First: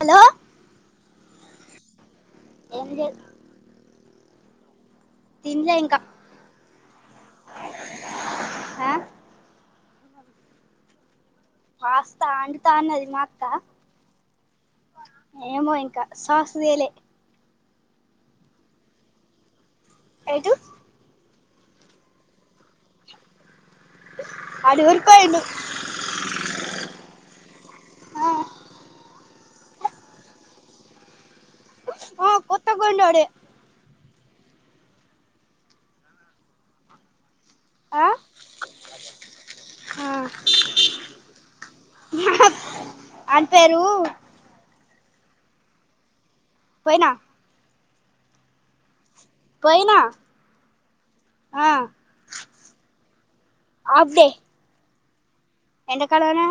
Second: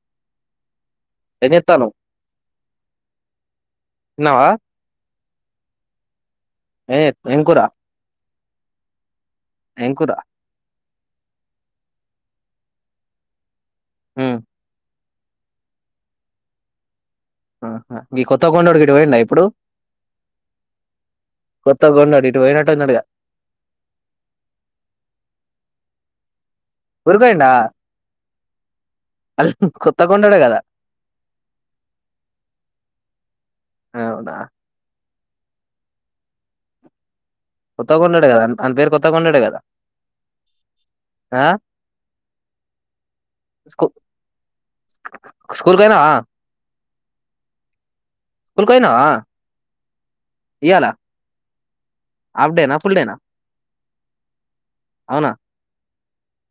Hello ఎంజెత్తాను ఎంత న్నవా తింలే ఇంకా ఏం కూర ఆ ఎంకురా కాస్తా అడుతా అన్నది మా అక్క ఉం ఏమో ఇంకా సాస్ దేలే ఆ ఈ కొత్త కొండడికి ఇ పోయండా ఇప్పుడు ఐదు కొత్త గొండడి అఊర్కొయిండు ఊరికి ఆ అ కొత్త కొండడు కదా ఆ కొత్త కొండ ఓడె అవునా కొత్త ఆ కొండొడే కదా అని పేరు కొత్త కొండొడే కదా ఆ ఆ ఆని పేరు స్కూల్కొయినవా పొయినా స్కూల్కొయినవా పొయిన ఆ హఫ్ డేనా ఫుల్ డేనా అవునా ఎంత కాలనా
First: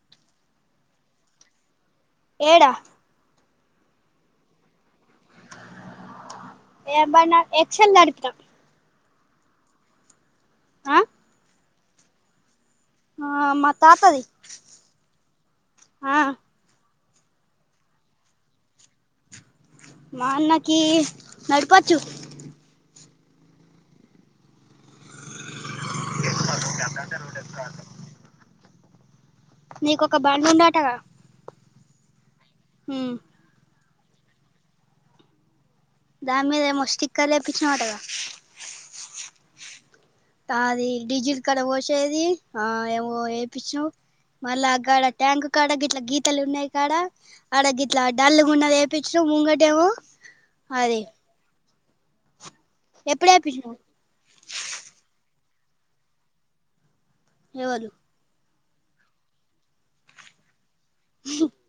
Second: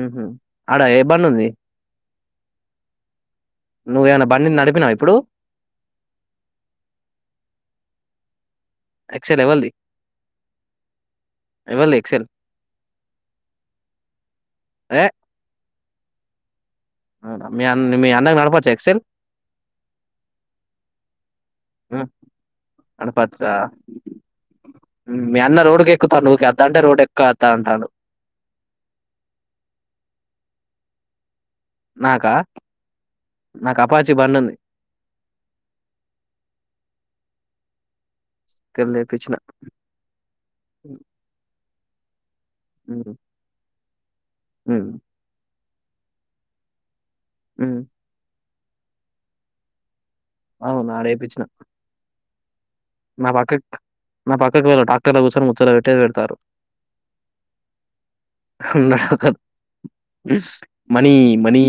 మ్హ్ అడ ఏ బండుంది ఏడ నువ్వేమైనా బండి నడిపినావు ఇప్పుడు ఏబ ఎచ్చంత అడు ఎక్సల్ ఎవల్ది హా ఏవ లేక్సన్ ఆ మా థాతది ఏ హా అవునా మీ అన్న మీ అన్నకు నడపచ్చు ఎక్సల్ మ నాకి నడిపచ్చు అడపచ్చ మీ అన్న రోడ్ క ఎక్కుతాను నువ్వుకెద్దా అంటే రోడ్డు ఎక్కువద్దా అంటాను నీకు ఒక బండి ఉన్నాటగా నాకా మ్ నాకు అపాచి బంన ఉంది దాని మీద ఏమో స్టిక్కెర్ లేపించివ నటగా టెన్ లేపఇచ్చిన అది డిజిడ కాడా పోచినా ఏది ఆ ఏవో హ్మ్. ఏ పిచ్చునవ మళ్ళ హ్మ్. ఆక్కడ ట్యాంగ్ ఇక్కడ గిట్ల గీతలు ఉన్నాయి కాడ హ్మ్. అడగిట్లా డల్ మొన్న ఏపించ నవ ముగటే ఏమో అవునా రేపచ్చిన నా ఎప్పుడు ఏపిచ్చినవ్ పక్కక నా పక్కకు వేరే డాక్టర్ ల కూర్చున తలా పెట్టే ది పెడతారు ఏవరు నాక థిస్ మనీ మనీ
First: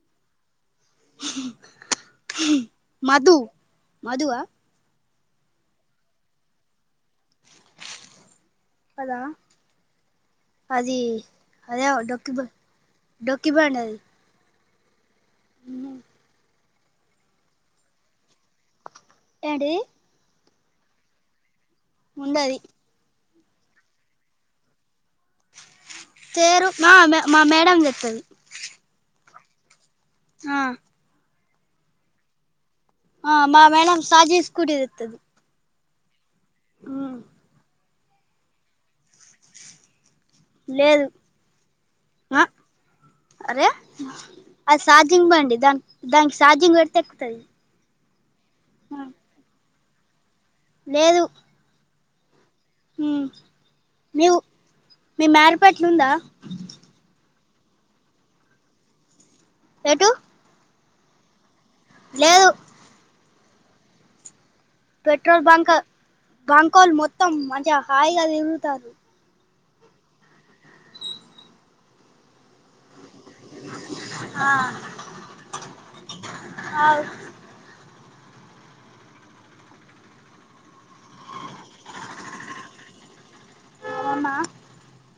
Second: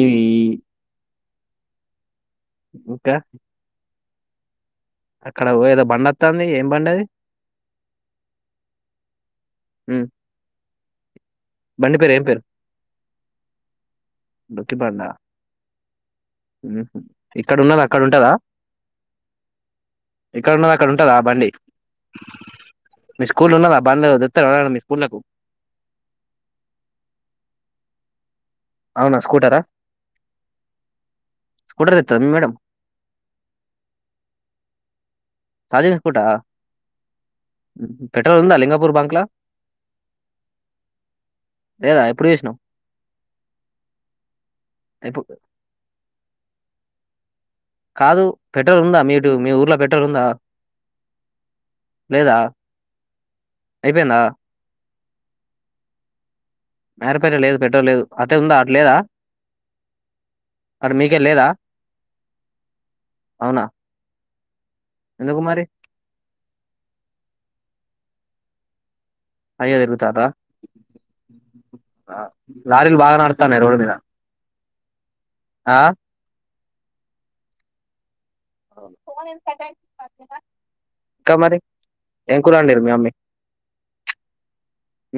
బుక్క మధు ఆ అక్కడ ఏదో బండి వాతాంది ఏం బండి అది అదా హ్మ్. అది అదే బండి పేరు ఏం పేరు? డొకిబడి డొకిబడి అది డోకి బండా ఇక్కడ ఉన్నద అక్కడ ఉంటదా ఏంటిది ఇక్కడ ఉన్నది అక్కడ ఉంటాదా బండి ఉండది మీ స్కూల్ ఉన్నదా బంద్ చెప్తారా ఎవరైనా మీ స్కూల చేరు మా మా మేడం చెప్ అవునా స్కూటరా ఆ స్కూటర్ తెత్తద మీ మేడం ఆ మా మేడం సాజీష్ స్కూటీ తేతాది సాజస్కూటా ఆ ఉమ్ పెట్రోల్ ఉందా లింగపూర్ బంక్ లా లేదు ఎప్పుడు ఆ చూసినవు? అరే అది ఎప్పు షార్జింగ్ బండి దా దానికి షార్జింగ్ పెడితే తాయ్ కాదు పెట్రోల్ ఉందా మీటు మీ ఊర్లో పెట్రోల్ ఉందా లేదు లేదా ఉమ్ అయిపోయిందా లేవు మే మేరపట్లు ఉందా మేరపేట లేదు పెట్రోల్ లేదు అట్ ఉందా అట్లేదా ఏటు అరి మీకే లేదా లేదు అవునా ఎందుకు పెట్రోల్ మరి బంక్ బంకోల్ మొత్తం మంచిగా హాయ్ గాల తిరుగుతరు అయ్యదురుగుతారా లారీలు బాగా నడుతానే రోడ్ మీద ఆ ఆవు ఫోన్ ఎ ఫ్రెండ్ పది దినాలు ఇంకా మరి ఎం కులాడిర్ మీ మమ్మీ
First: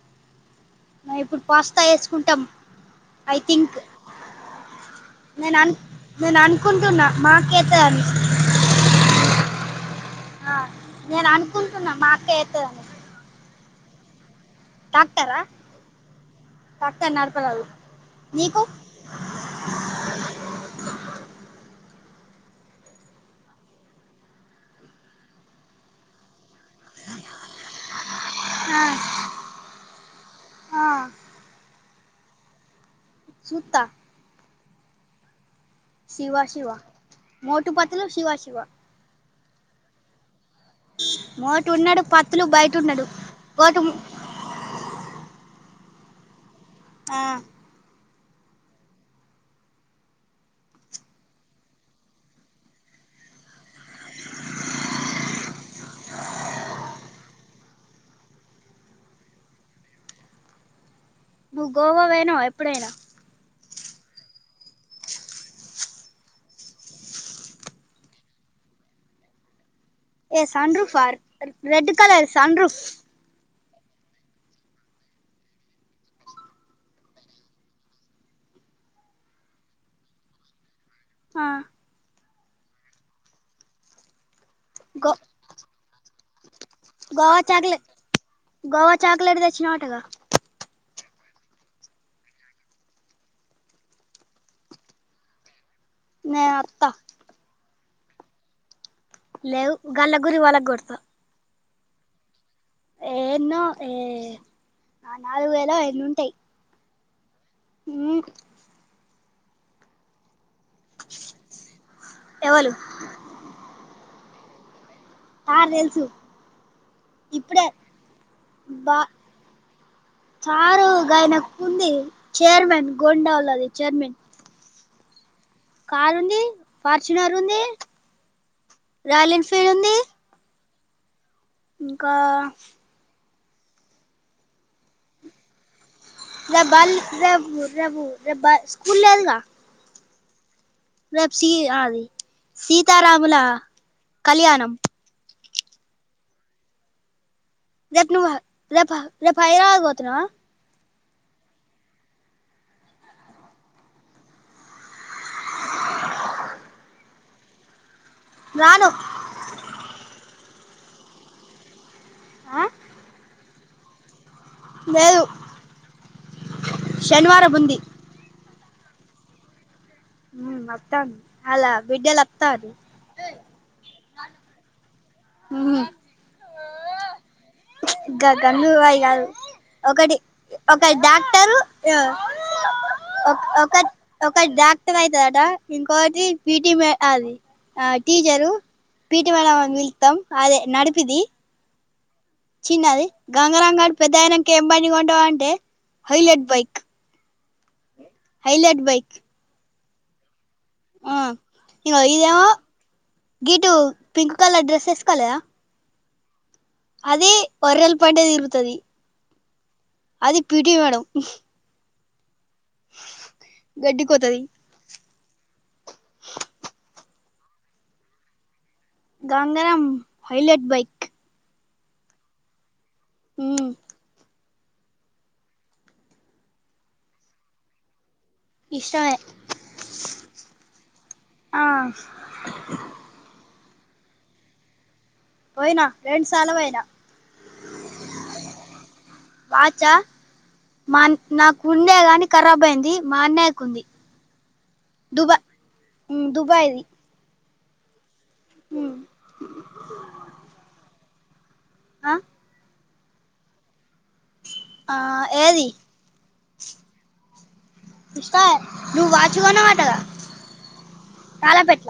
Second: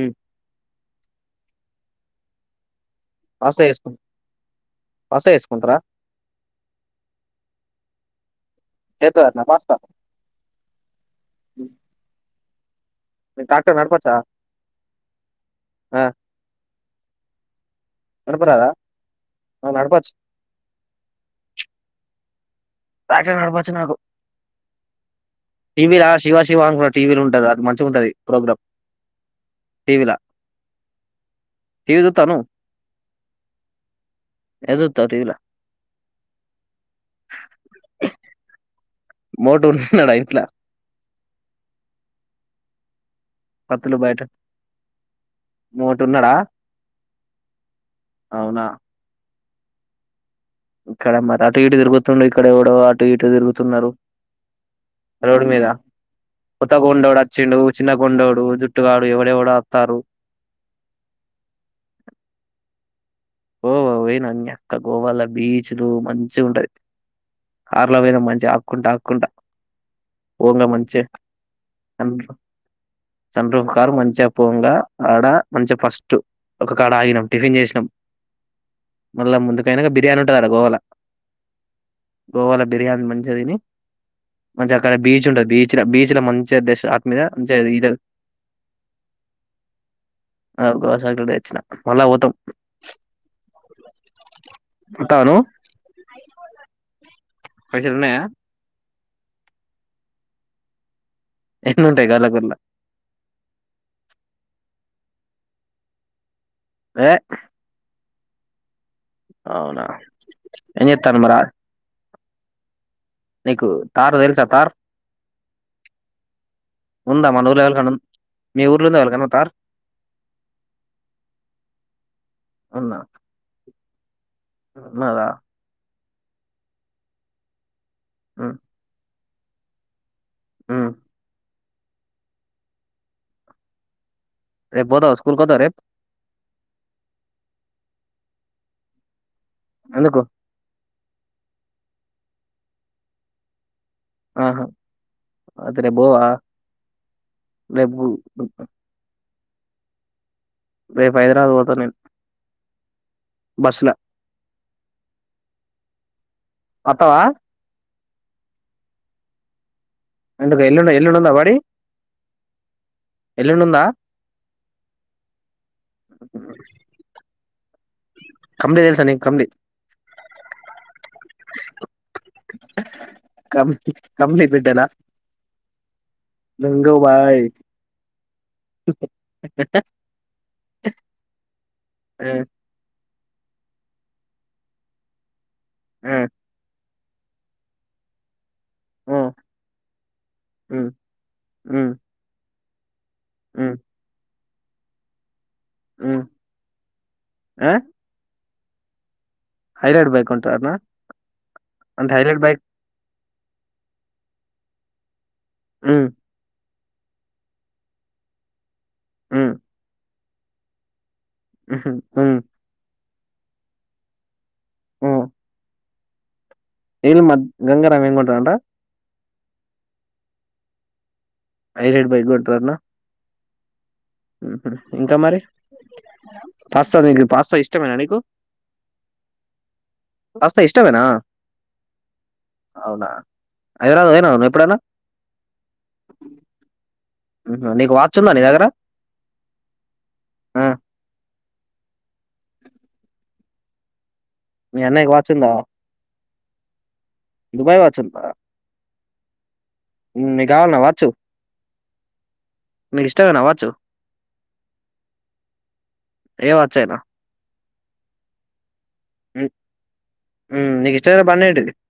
ఉమ్ మ ఇప్పుడు పాస్తా వేసుకుంటాం ఐ పాస్తా థింక్ చేసుకు పాస్తా నేను అ చేసుకుంటారా నేను అనుకుంటున్నా మాకేత అని చేత్తదటనా పాస్తా ఆ నేను అనుకుంటున్నా మా అక్క తధంటా మి క్టర్ నడపచ్చా ట్రాక్టర్ ఆ ఆ ట్రాక్టర్ నడపరాదు నీకు నడపాచ్చ ట్రాక్టర్ నడపచ్చు నాకు టీవీలా శివ శివ అనికి టీవీలు ఉంటది అది మంచిగా ఉంటుంది ప్రోగ్రామ్ టీవీలా టీవీ చూతాను సుతా ఎదు సుతావ టెవిలా శివా శివా మ టు పతలో శివ శివ మోటు ఉన్నాడా ఇంట్లో మోటు ఉన్నడు పత్తులు బయట ఉన్నడు పతులు బయట మోటు ఉన్నడా ఆ అవునా ఇక్కడ మర అటు ఇటు తిరుగుతుండు ఇక్కడ ఎవడో అటు ఇటు తిరుగుతున్నారు రోడ్ మీద కొత్త కొండోడు వచ్చిండు చిన్న కొండోడు జుట్టుగాడు ఎవడెవడో వత్తరు నువ్వు గోవా వెయ్యి నావా ఎప్పుడైనా గోవా పోయినా నీ అక్క గోవాలో బీచ్లు మంచి గుంటది కార్లో పోయినాం మంచిగా ఆక్కుంటా ఆక్కుంటా ఏ పోంగా మంచిగా సాండ్రూఫర్ రెడ్ కలర్ సాండ్రూఫ్ ఒ కారు మంచిగా పోంగా ఆడ మంచిగా ఫస్ట్ ఒక కాడ ఆగినం టిఫిన్ చేసినాం మళ్ళా ముందుకైనా బిర్యానీ ఉంటద అడ గోవాలో ఆ గోవాలో బిర్యానీ మంచిగా తిని మంచిగా అక్కడ గో బీచ్ ఉంటది బీచ్ ల బీచ్ లో మం గోవా చాక్లె గోవా చాక్లెట్ తెచ్చినా వటగా చాక్లెట్ దెచ్చిన మల్ల పోతాం తాను నే నొత్త పైసలు ఉన్నాయా లేవు గల్ళ గురి వాళ్ళకు గొడతా ఎన్నుంటాయ్ కాలగుర్లా ఏన్నో ఏ నా నాలుగు వేల ఎన్నుంటాయ్ ఏ ఉ అవునా ఏం జేత్తారు మరా ఎవలు నీకు తార్ తెలుసా తార్ తార్ తెలుసు ఉందా మన ఊర్లో ఇప్పుడే ఎవలికన్నా మీ ఊర్లో బా ఉందా ఎవలికన్నా తార్ చారుగాయన కుంది చేర్మన్ ఉందా గోండళది చేర్మన్ ఉన్నదా కారు ఉంది ఫార్చునర్ ఉంది ఉ రాయల్ ఎన్ఫీర్ ఉంది ఆ ఇంకా రేపు బోతావా స్కూల్ కి పోతావ రేప్ రేప్ బల్ రేభు రేబబ స్కూల్ లేదుగా ఎందుకు రేపు సి అది సీతారాముల ఆహా కళ్యాణం అయితే రేపు బోవా [unintelligible] రేపు హైదరాబాద్ పోతున్నావా రేపు హైదరాబాద్ పోతా నేను బస్సుల. వస్తావా రాను ఎందుకా ఎలుం ఎల్లుండందా బడి ఆ ఎల్లుండుందా లేేదు శనివారం ముం ఉంది కంలీ తెల్సా న కంలీ [unintelligible] ఉ వతావం అలా బిడ్డలవత్త కం కంప్లీట్ బిడ్డలా లంగ బాయ్ గంగూబాయి గారు ఒకటి ఒకటి డాక్టరు ఆ ఒక ఒక ఒక డాక్టర్ అయితది అంట ఆ ఇంకోటి బిట్మే అదది ఆ టీచరు ఆ పీటీ మేడమ్ [inaudible] అదే నడిపిది ఆ చిన్నది గంగరంగాడి పెద్ద ఆయన ఇంక ఏం పని ఉంటావా అంటే ఉమ్ హైలట్ బైక్ ఆ హైలైట్ బైక్ హైలెట్ బైక్ కొంటవ ఆ అ హైలాట్ బైక్ గీటు పింక్ కలర్ డ్రెస్ వేసుకోలదా ఆ అదే వరలపాటది ఇరుతది ఆ అది పిటీ మేడం హ్మ్ హ్మ్ గడ్డి కొతుది ఆ నల్ మద్ గంగారమ్ ఎంట అంట Gangaram highlight bike highlight bike కొంటారు అంటానా హమ్ ఇంకా మరి పాస్తా నీకు పాస్తా ఇష్టమేనా నీకు ఇష్ట పాస్తా ఇష్టమేనా ఆ అవునా హైదరాబాద్ పోయినావు నువు ఎప్పుడైనా పోయినా రెండు సాల పోయినా నీకు వచ్చందా నీ దగ్గర వాచా ఆ మా నాకు ఉండే గాని ఖరాబ్ అయింది మా అన్నయ్యకు ఉంది మీ అన్నయికి దుబాయ్ వచ్చందా దుబాయ్ది దుబయ వచ్చం మీ కావాలన్నా వాచ్చు ఆ మీకు ఇష్టమ అవచ్చు ఆ ఏది ఏ వాచ్ అయినా ఇకాా నువ్వు హ్మ్ వాచువన్నమాటద హ్మ్ నీకు తాలా పెెట్ల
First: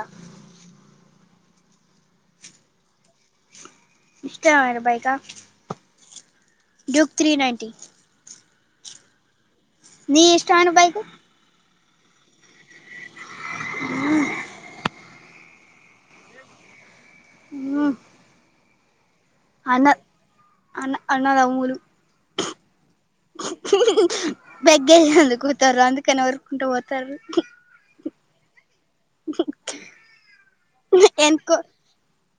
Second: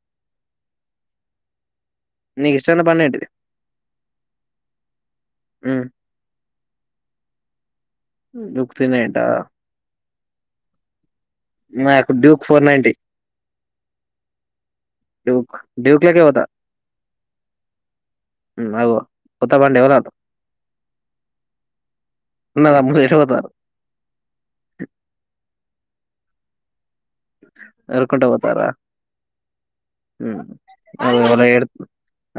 నకు ఇష్టంత పడింటిది ఇష్టారు బాైకా హ్మ్ ్యూక్ త్రీ నైన్టీ యుక్తినే ఏంటా నీ ఇష్ట అను బైకు నాకు డ్యూక్ ఫోర్ నైన్ంటీ ఈ ఢివక లాక వత ఆ అవు్వ అన్న అన్న అన్నదా మూలు ఉన్నదా ముందు ఎటు పోతారు బగ్గందుకు వారు అందుకనినావరుకుంట తరు పోతారా ఉమ్. అగో ఎవలో ఎన్కు ఎడు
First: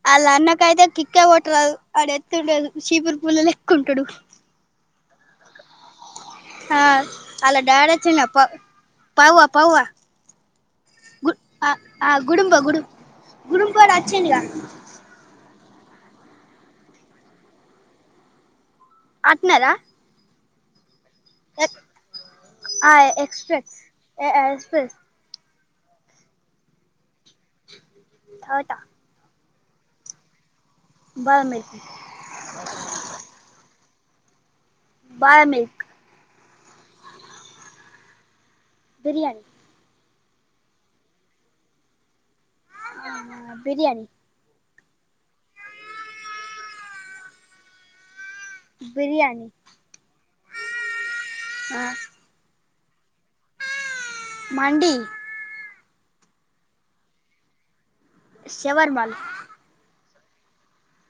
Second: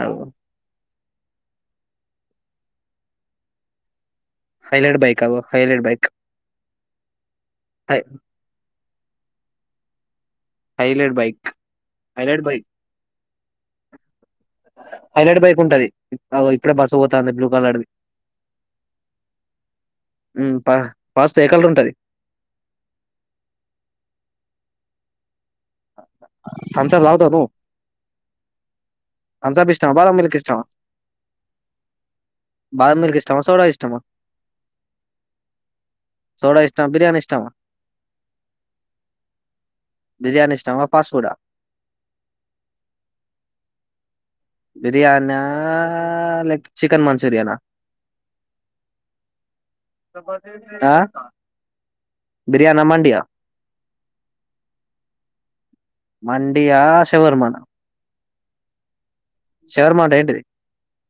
అగో అలా అన్న కయితే ఎక్క కొట్టరాదు ఆడు ఎత్తుండదు చీపుర్ పూలలు ఎక్కుంటాడు హైలైట్ బైక్ అవ హైలైడ్ బైక్ ఆ అలా డాడచినప్ప పావువా పావా హైలైట్ గు బైక్ ఆ ఆ హైలైట్ గుడుబ బైక్ గుడు గుడుబ రాచ్చనిగా ంటది ఇప్పుడే బరుస పోతాంది బ్లూ కలర్ది అట్నార ప ఆ ఎప్రెస్ ఎ్రెస్ థంబ్స్ అప్ తాగుతావా నువ్వు తాగుత్తా రంసాప్ ఇష్టం బాదం మలిక్ ఇష్టం బాదం మిల్క్ బాదాం మిల్క్ ఇష్టష్టమా సోడ అమా బాదాం మిల్క్ సోడా ఇష్టం బర్యాణి ఇష్టమా బిర్యానీ బిర్యానీ చమపాసువడా బిర్యానీ బిర్యానా లేక చికెన్ మంచూరియనా బిర్యానీ అ ఆ బిర్యానా మండి యా మండి మండియా శవర్మన షవరమా శవర్మ అంటే ఏంటిది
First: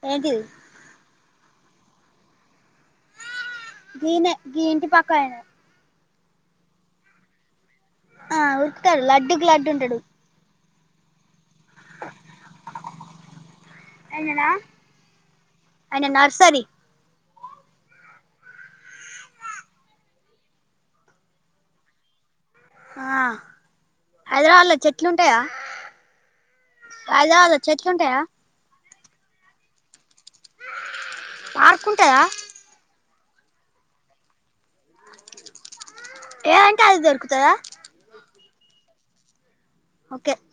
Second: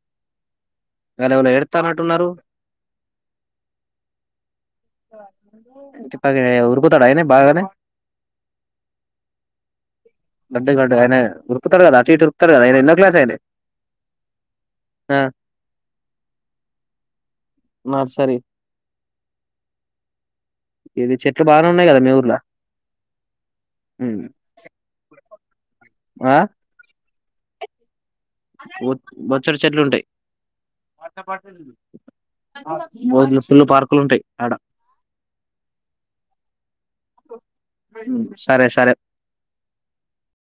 ఏంటిది ఎవళో ఎడతానటున్నారు గీనే గీ ఇంటి పక్క అయిన అరే ఉరుకుతాడా అయినే బాగానే ఆ ఉరుకుతడు లడ్డుకు లడ్డు ఉంటాడు లడ్డు కు లడ్డు అయిన ఉరు కుతడు అటు ఇటు ఉరుకుతడు కదా అయిన ఎన్నో క్లాస్ అయిన ఆయననా అ ఆయన నర్సరీ నర్సరి ఇది చెట్లు బానే ఉన్నాయి కదా మీ ఊర్లో ఆ హైదరాబాద్ లో చెట్లుం టయా అ హైదరాబాద్ లో చెట్లు ఉంటాయా బొ బొచ్చడు చెట్లు ఉంటాయి పార్క్ ఉంటదా ఆ భోల్డు ఫుల్లు పార్కులు ఉంటాయి ఆడ ఏదంటే అది దొరుకుతాదా సరే సరే ఓకే